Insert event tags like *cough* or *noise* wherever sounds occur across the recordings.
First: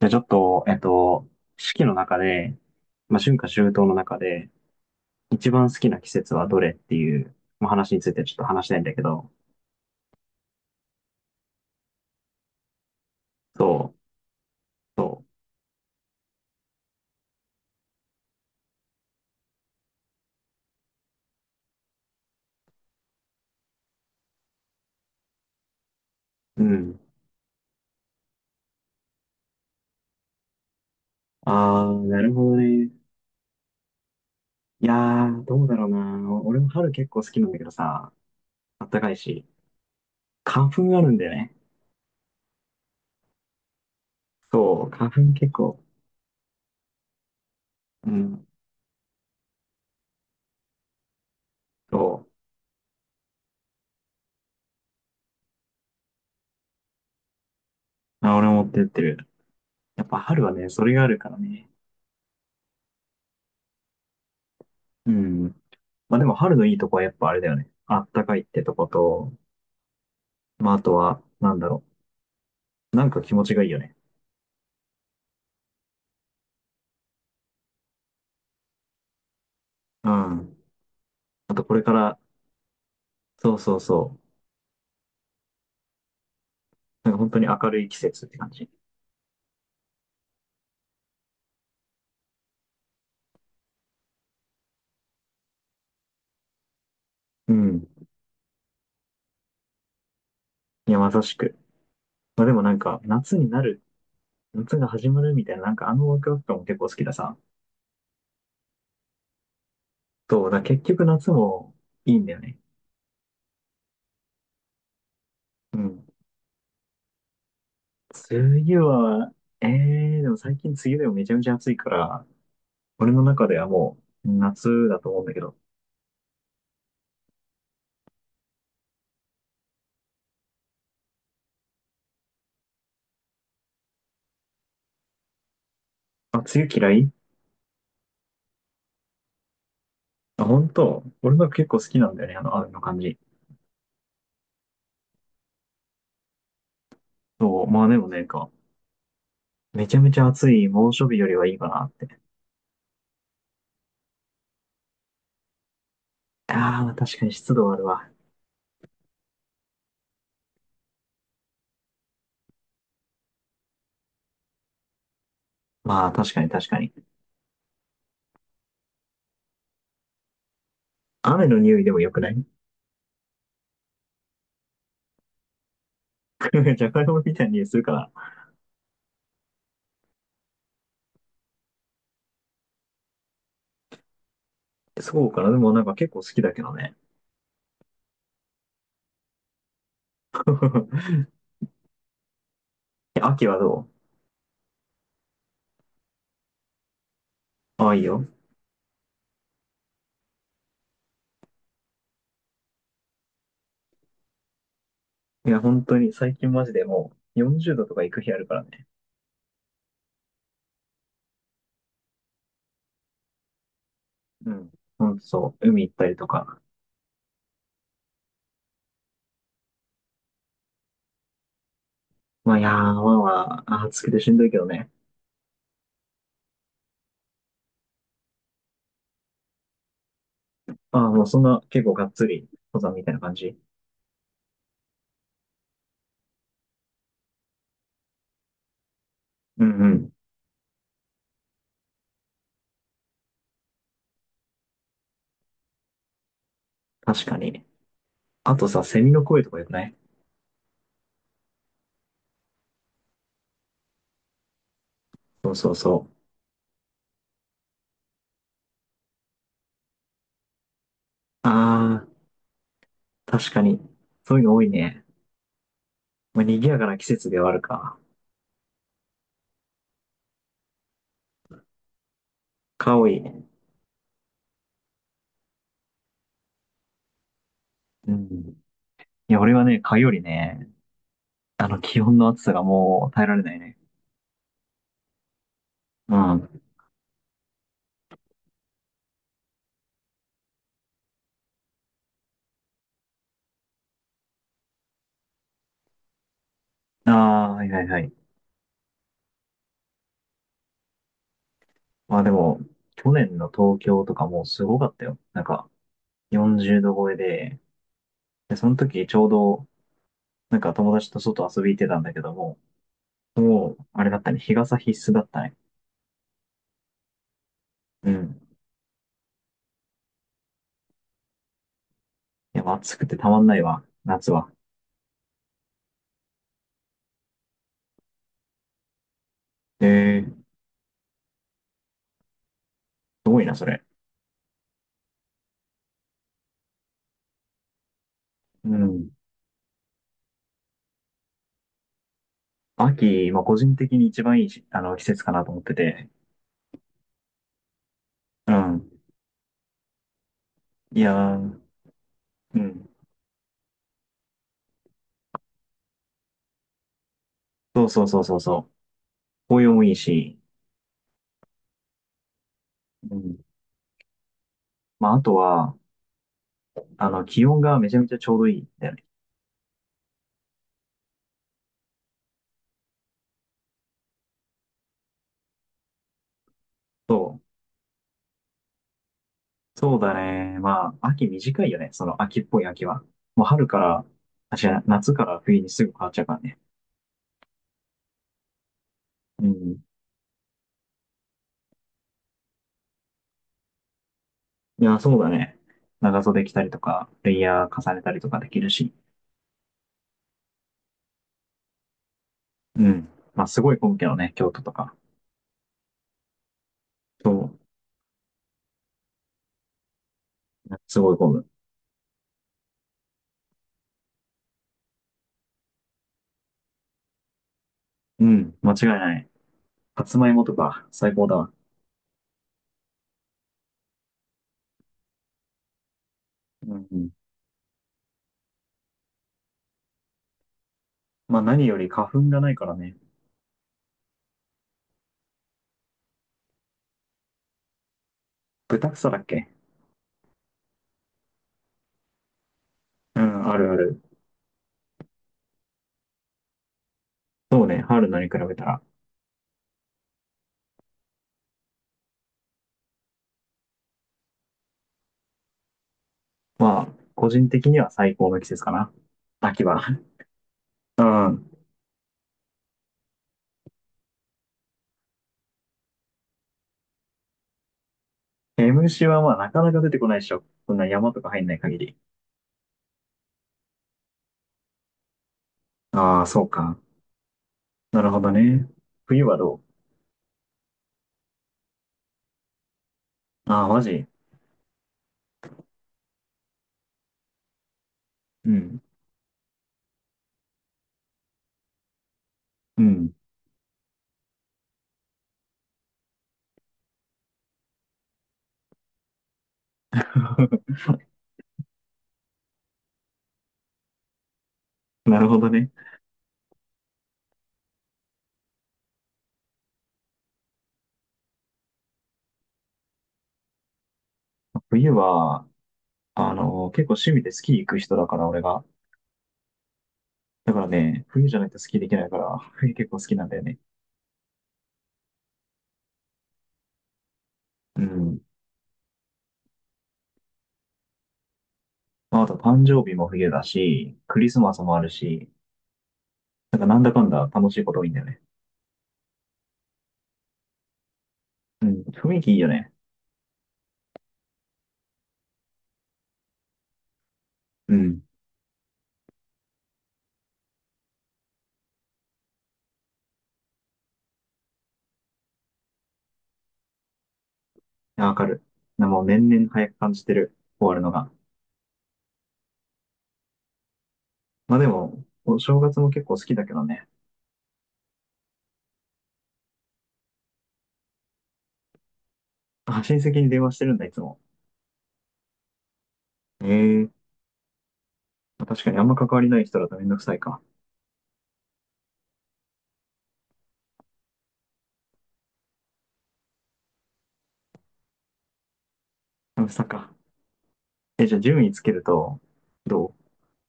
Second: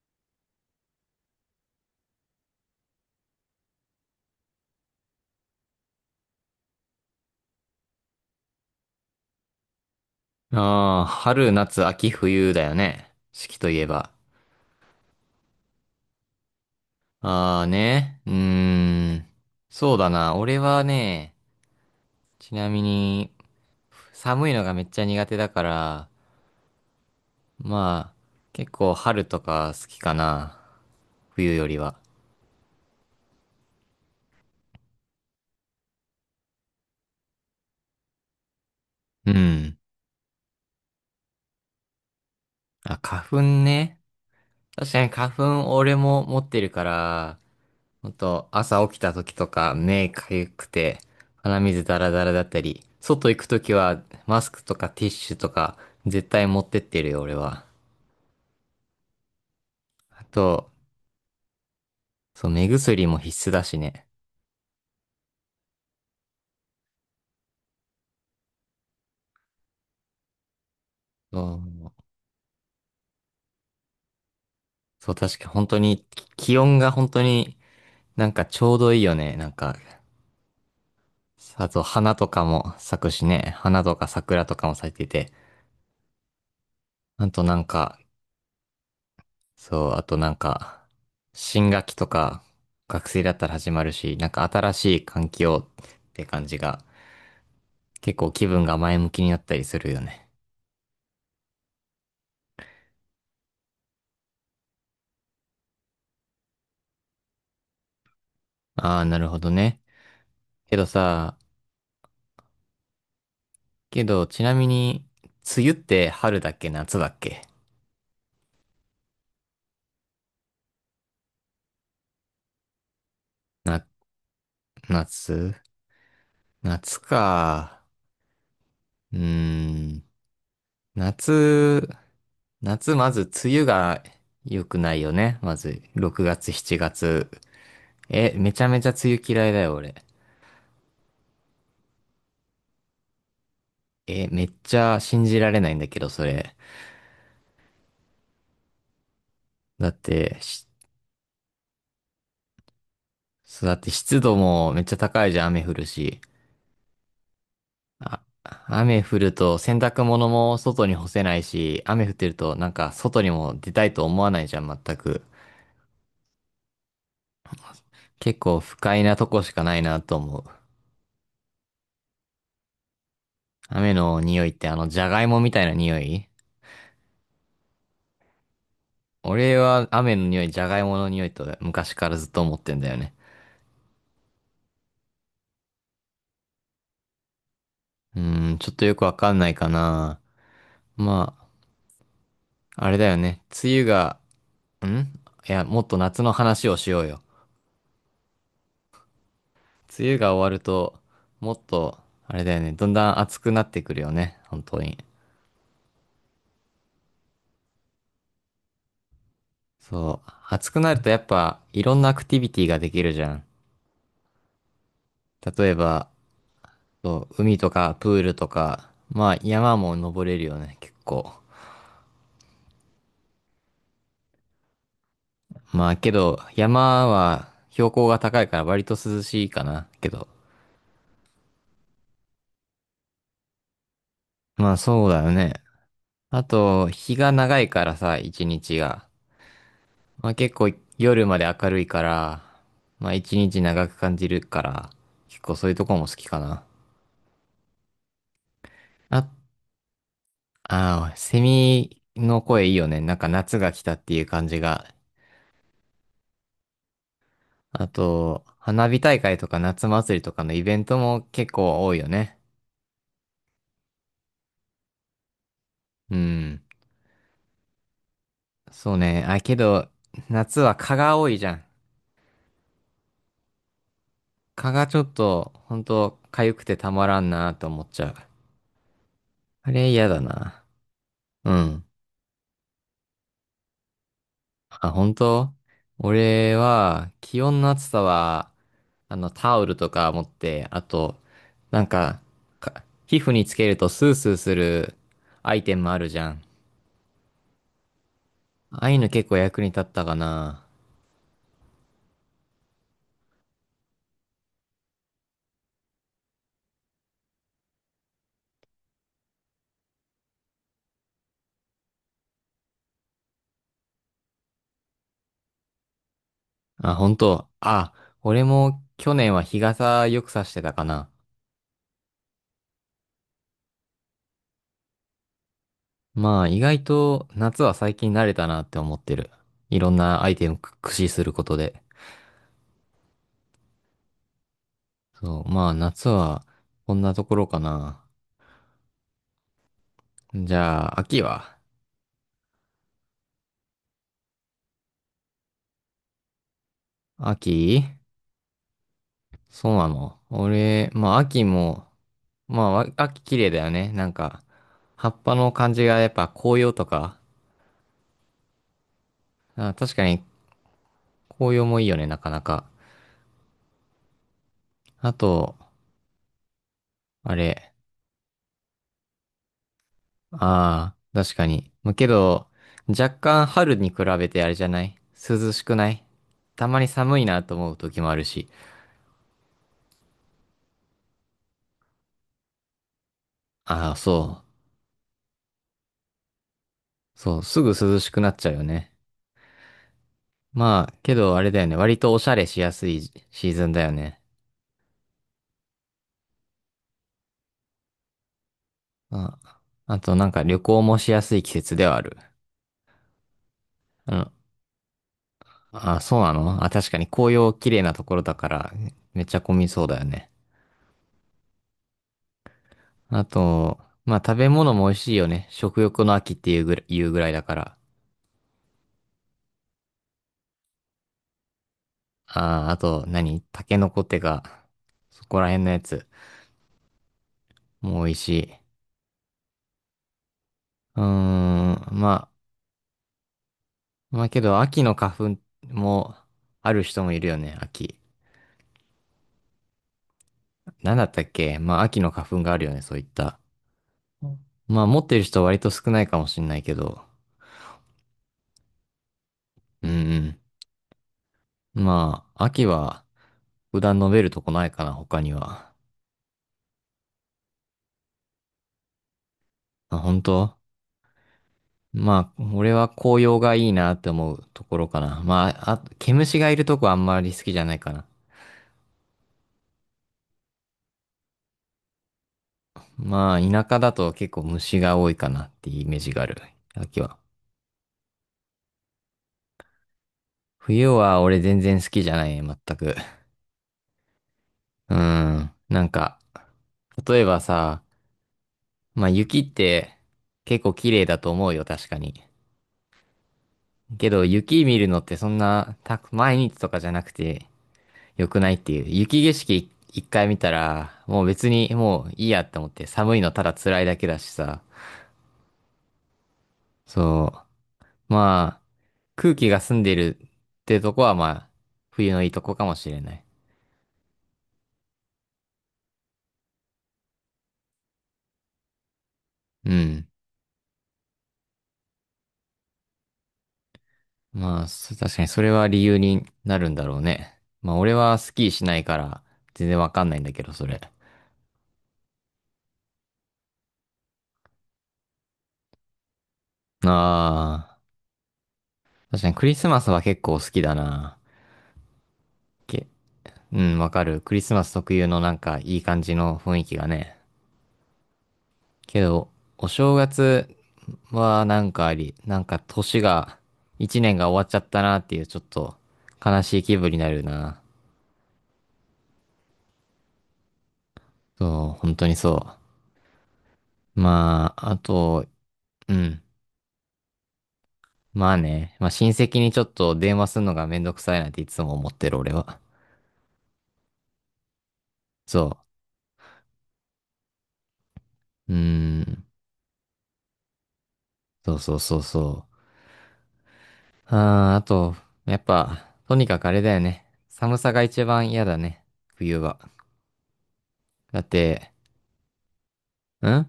じゃあちょっと、四季の中で、春夏秋冬の中で、一番好きな季節はどれっていう、まあ、話についてちょっと話したいんだけど、ああ、春、夏、秋、冬だよね。四季といえそう、ば。そああね。うーん。そうだな。俺はね、ちなみに、寒いのがめっちゃ苦手だから、うん。まあ、結構春とか好きかな。冬よりあは。ー、なるほどね。いやー、どうだろうな。お俺も春結構好きなんだけどさ、あったかいうし、ん。花粉あるんだよね。あ、花粉ね。そ確う、か花に粉花結粉構、俺も持ってるから、ほうんん、と、朝起きた時とか目かゆくて鼻水ダそラダラだったり、外行く時はマスクとかティッシュとか絶対持ってってるよ、俺は。う、あ、俺も持ってってる。やっぱあ春はね、と、それがあるからね。そう、目薬も必須だしね。うん。まあでも春のいいとこはやっぱあれだよね。あったかいってとこと、まあ、あとは、そなんだろう、う。なんか気持ちがいいよね。そう確か本当に気温が本当になんかちょうどいいよね。なんか、うん。あとあことれか花ら、とかも咲くしそね。うそう花とかそう。桜とかも咲いてて。なんかあ本当とにな明んるい季か節って感じ。そう、あとなんか、新学期とか、学生だったら始まるし、なんか新しい環境って感じが、うん。結構気分が前向きになったりするよね。いや、まさしく。まあでもなんか、夏が始まるみたいな、なんかあのワクワク感も結構好きださ。ああ、なるほどね。そう、だからけ結ど局夏さ、もいいんだよね。けど、ちなみに、梅雨っうん。て春だっけ夏だっけ？梅雨は、でも最近梅雨でもめちゃめちゃ暑いから、俺の中ではな、もう夏だと思うんだけど。夏夏か。うーん。夏、夏まず梅雨が良くないよね。まず、6あ、月、梅雨7嫌い？月。え、めちゃめちゃ梅雨嫌いだよ、俺。あ、本当？俺の結構好きなんだよね、あの、雨の感じ。え、めっちゃ信じられないんだけど、それ。そう、まあでもね、めだっちゃめちゃて、暑し、い猛暑日よりはいいかなって。そうだって湿度もめっちゃ高いじゃん、雨降るし。ああ、確かに湿度はあるわ。あ、雨降ると洗濯物も外に干せないし、雨降ってるとなんか外にも出たいと思わないじゃん、全く。まあ、確かに。結構不快なとこしかないなと思う。雨の匂いでも良くない？ 雨の匂いってあの、じゃがいもみたいな匂い。 *laughs* じゃがいも *laughs* みたいな匂いするから。俺は雨の匂い、じゃがいもの匂いと昔からずっと思ってんだよね。そうかな。でもなんか結構好きだけどね。うーん、ちょっとよくわかんないかな。*laughs* まあ、あれだよえ、ね。秋は梅雨どがんいや、もっと夏の話をしようよ。う？ああ、いいよ。梅雨が終わると、もっと、あれだよね、だんだん暑くなってくるよね、本当に。いや、本当に最近マジでもう40度とか行く日あるからね。そう、暑くなるとやっぱ、いろんなアクティビティができるじゃん。うん。ほんとそう。例え海行ったば、りとか。そう海とかプールとか、まあ山も登れるよね、結構。まあ、いやー、まあ、暑くてしんどいけどね。まあけど、山は標高が高いから割と涼しいかな、けど。ああ、もうそんな結構がっつり登山みたいな感じ。まあそうだよね。あと、日が長いからさ、一日が。うんうん。まあ結構夜まで明るいから、まあ一日長く感じるから、結構そういうとこも好きかな。確かに。あとさ、セミのあ、声とか良くない？ああ、セミの声いいよね。なんか夏が来たっていう感じが。そうそうそう。あと、花火大会とか夏祭りとかのイベントもあ結構多いよあ、ね。確かに。そういうの多いね。うまあ、賑ん。やかな季節ではあるか。そうね。あ、けど、夏は蚊が多いじゃん。蚊多い。蚊がちょっと、ほんと、痒くてたまらんなと思っちゃうう。ん。いや、俺はあね、れ蚊嫌よだりな。ね、うあの、ん。気温の暑さがもう耐えられないね。あ、本当。うん。あ俺は、気温の暑さは、あの、タオルとか持って、あと、なんか、皮膚につけるとスースーするアイテムあるじゃん。あ、はいはいはい。ああいうの結構役に立ったかな。まあでも、去年の東京とかもうすごかったよ。なんか、40度超えで、で、その時ちょうど、なんか友達と外遊び行ってたんだけども、もう、あれだったね、日傘必須だったね。あ、本当。あ、うん。俺も去年は日傘よくさしてたかな。いや、暑くてたまんないわ、夏は。まあ、意外と夏は最近慣れたなって思ってる。いえろんなえ、アイすテムく駆使することで。ごいな、それ。そう、まあ、夏はこんなところかな。うん。じゃあ、秋は？秋、まあ、個人的に一番いいし、あの、季節かなと思ってて。秋、うん。そうなの？俺、いまやあ秋ー、も、うまあわん。秋綺麗だよね。なんか、葉っぱの感じがやっぱ紅葉とか、そうそうそうそうそう。紅葉あ、もい確いかにし、紅葉もいいよね、なかなか。うん。まああ、あとと、は、あの、あ気温れ、がめちゃめちゃちょうどいいんだよね。ああ、確かに。まあけど、若干春に比べてあれじゃない？涼しくない？たまに寒いそなとう。思う時もあるし。そうだね。まあ、秋短いよね。その秋っぽい秋は。もう春かああ、ら、そあ、違う、夏から冬にすぐ変わっちゃうからね。う。そう、すぐ涼しくなっちゃうよね。うん。まあ、けどあれだよね。割とおしゃれしやすいシーズンだよね。いや、そうだね。長袖着たりとか、レイヤー重ねたりとかできるし。あ、あとなんか旅行もしやすい季節ではある。うん。まあ、すごい混むけうどん。ね、京都とか。あ、そうなの？あ、確かにそ紅葉綺麗なところだからめっちゃ混みそうだよね。う。すごい混む。あと、まあ食べ物も美味しいよね。食欲の秋っていうぐらい、言うぐらいだから。うん。間違いない。さつまいもとか、最高だわ。あ、あと何タケノコってか、そこら辺のやつうんうん。も美味しい。うーまあ何よりん、花粉まがないからね。あ、まあけど秋の花粉もある人もいるよね、秋。豚草だっけ？なんだったっけ？まあ秋の花粉があるよね、そういっうた。ん、あるある。まあ持ってる人は割と少ないかもしんないけど。そうね、春菜に比べたら。うんうん。まあ、秋は普段述べるとこないかな、他には。まあ、個人的には最高の季節かな。秋は。あ、本当？うん。まあ、俺は紅葉がいいなって思うところかな。まあ、あ、毛虫がいるとこはあんまり好きじゃないかな。毛虫はまあなかなか出てこないでしょ。そんな山とか入んない限り。まあ、田舎だと結構虫が多いかなっていうイメージあがあ、ある。そうか。秋は。なるほどね。冬はどう？冬は俺全然好きじゃない、全く。ああ、マジ？うん。なんか、例えばさ、うん。まあ雪って結構綺麗だと思うよ、確かに。うん。けど、雪見るのってそんな、た、毎日とかじゃなくて、良くないっていう。雪景色一回見た *laughs* ら、もう別にもういいやって思って、寒いのただ辛いだけだしさ。なるほどね。そう。まあ、空気が澄んでるってとこは、まあ、冬のいいとこかもしれない。冬は、あの、結構趣味でスキー行く人だから、俺が。うん。だからね、冬じゃないとスキーできないから、冬結構好きなんだよね。まあ、確かにそれは理由になるんだろうね。まあ、う俺はん。スキーしないから、全然わかんないんだけど、それ。まあ、あと誕生日も冬だし、クリスマスもあるし、なんかなんだかんだ楽しいあことあ、多いんだよね。確かにクリスマスは結構好きだな。うん。雰囲気いいよね。うん、わかる。クリスマス特有のなんかいい感じの雰囲気がね。うん。いけど、お正月はなんかあり、なんか年が、一年が終わっちゃったなっていうちょっと悲しい気分になるな。やわかる。なもう年々早く感じてる。終わるのが。そう、本当にそう。ままあであ、あも、と、お正月もう結構好ん。きだけどね。まあね、まあ親戚にちょっと電話するのがめんどくさいなんていつも思ってる俺は。あ、親戚に電話してるんだ、いつも。そええ、まあう。う確かにあんまー関わん。りない人だとめんどくさいか。そうそうそうそう。あー、あと、やっぱ、とにかくあれだよね。寒さが一番嫌だね。冬めんどくは。さか。え、じゃあだっ順位つけて、ると、どう？ん？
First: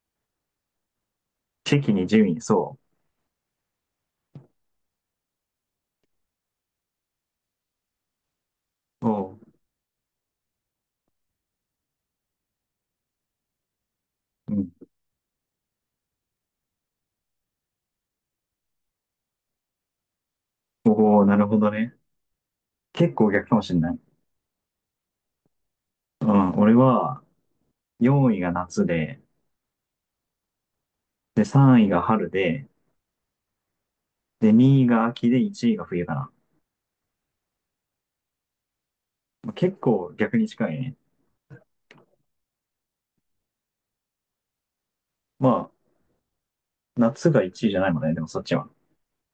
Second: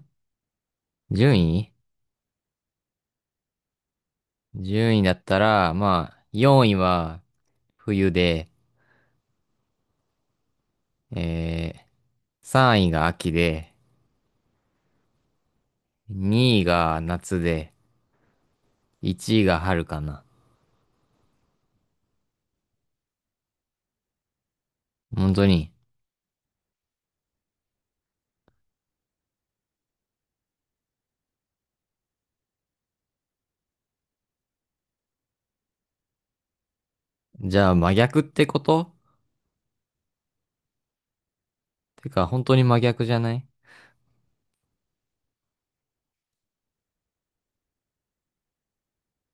順位地域に順位、そ順位だったら、まあ、4位は冬で、う。おう。え3位が秋で、うん。2位が夏で、1位が春かな。おお、なるほどね。結構逆かもしれない。本当に。うん、俺は、4位が夏で、で、3位が春で、で、2位が秋で、1位が冬かな。じゃあ真逆ってこと？まあ結構逆に近いね。てか、本当に真逆じゃない？まあ、夏が1位じゃないもんね。でもそっちは。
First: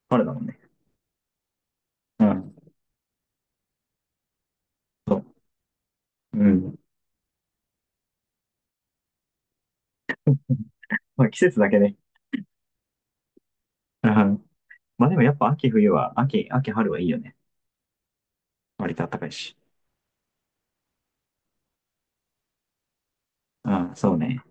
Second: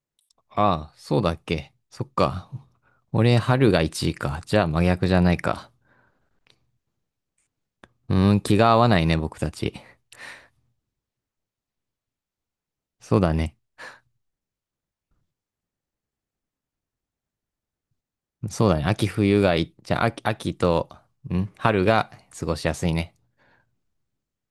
春だもんね。ああ、そうだっけ。そっうか。ん。俺、春が1位か。じゃあ真逆じそゃう。ないか。うん。うーん、気が合わないね、僕たち。まあ季節だけね。そうだね。うん。まあでもやっぱ秋冬は、秋春はいいよね。そうだね。割と秋暖かい冬がし。いい、じゃあ秋、秋と、ん、春が過ごしやすいね。うん、そうね。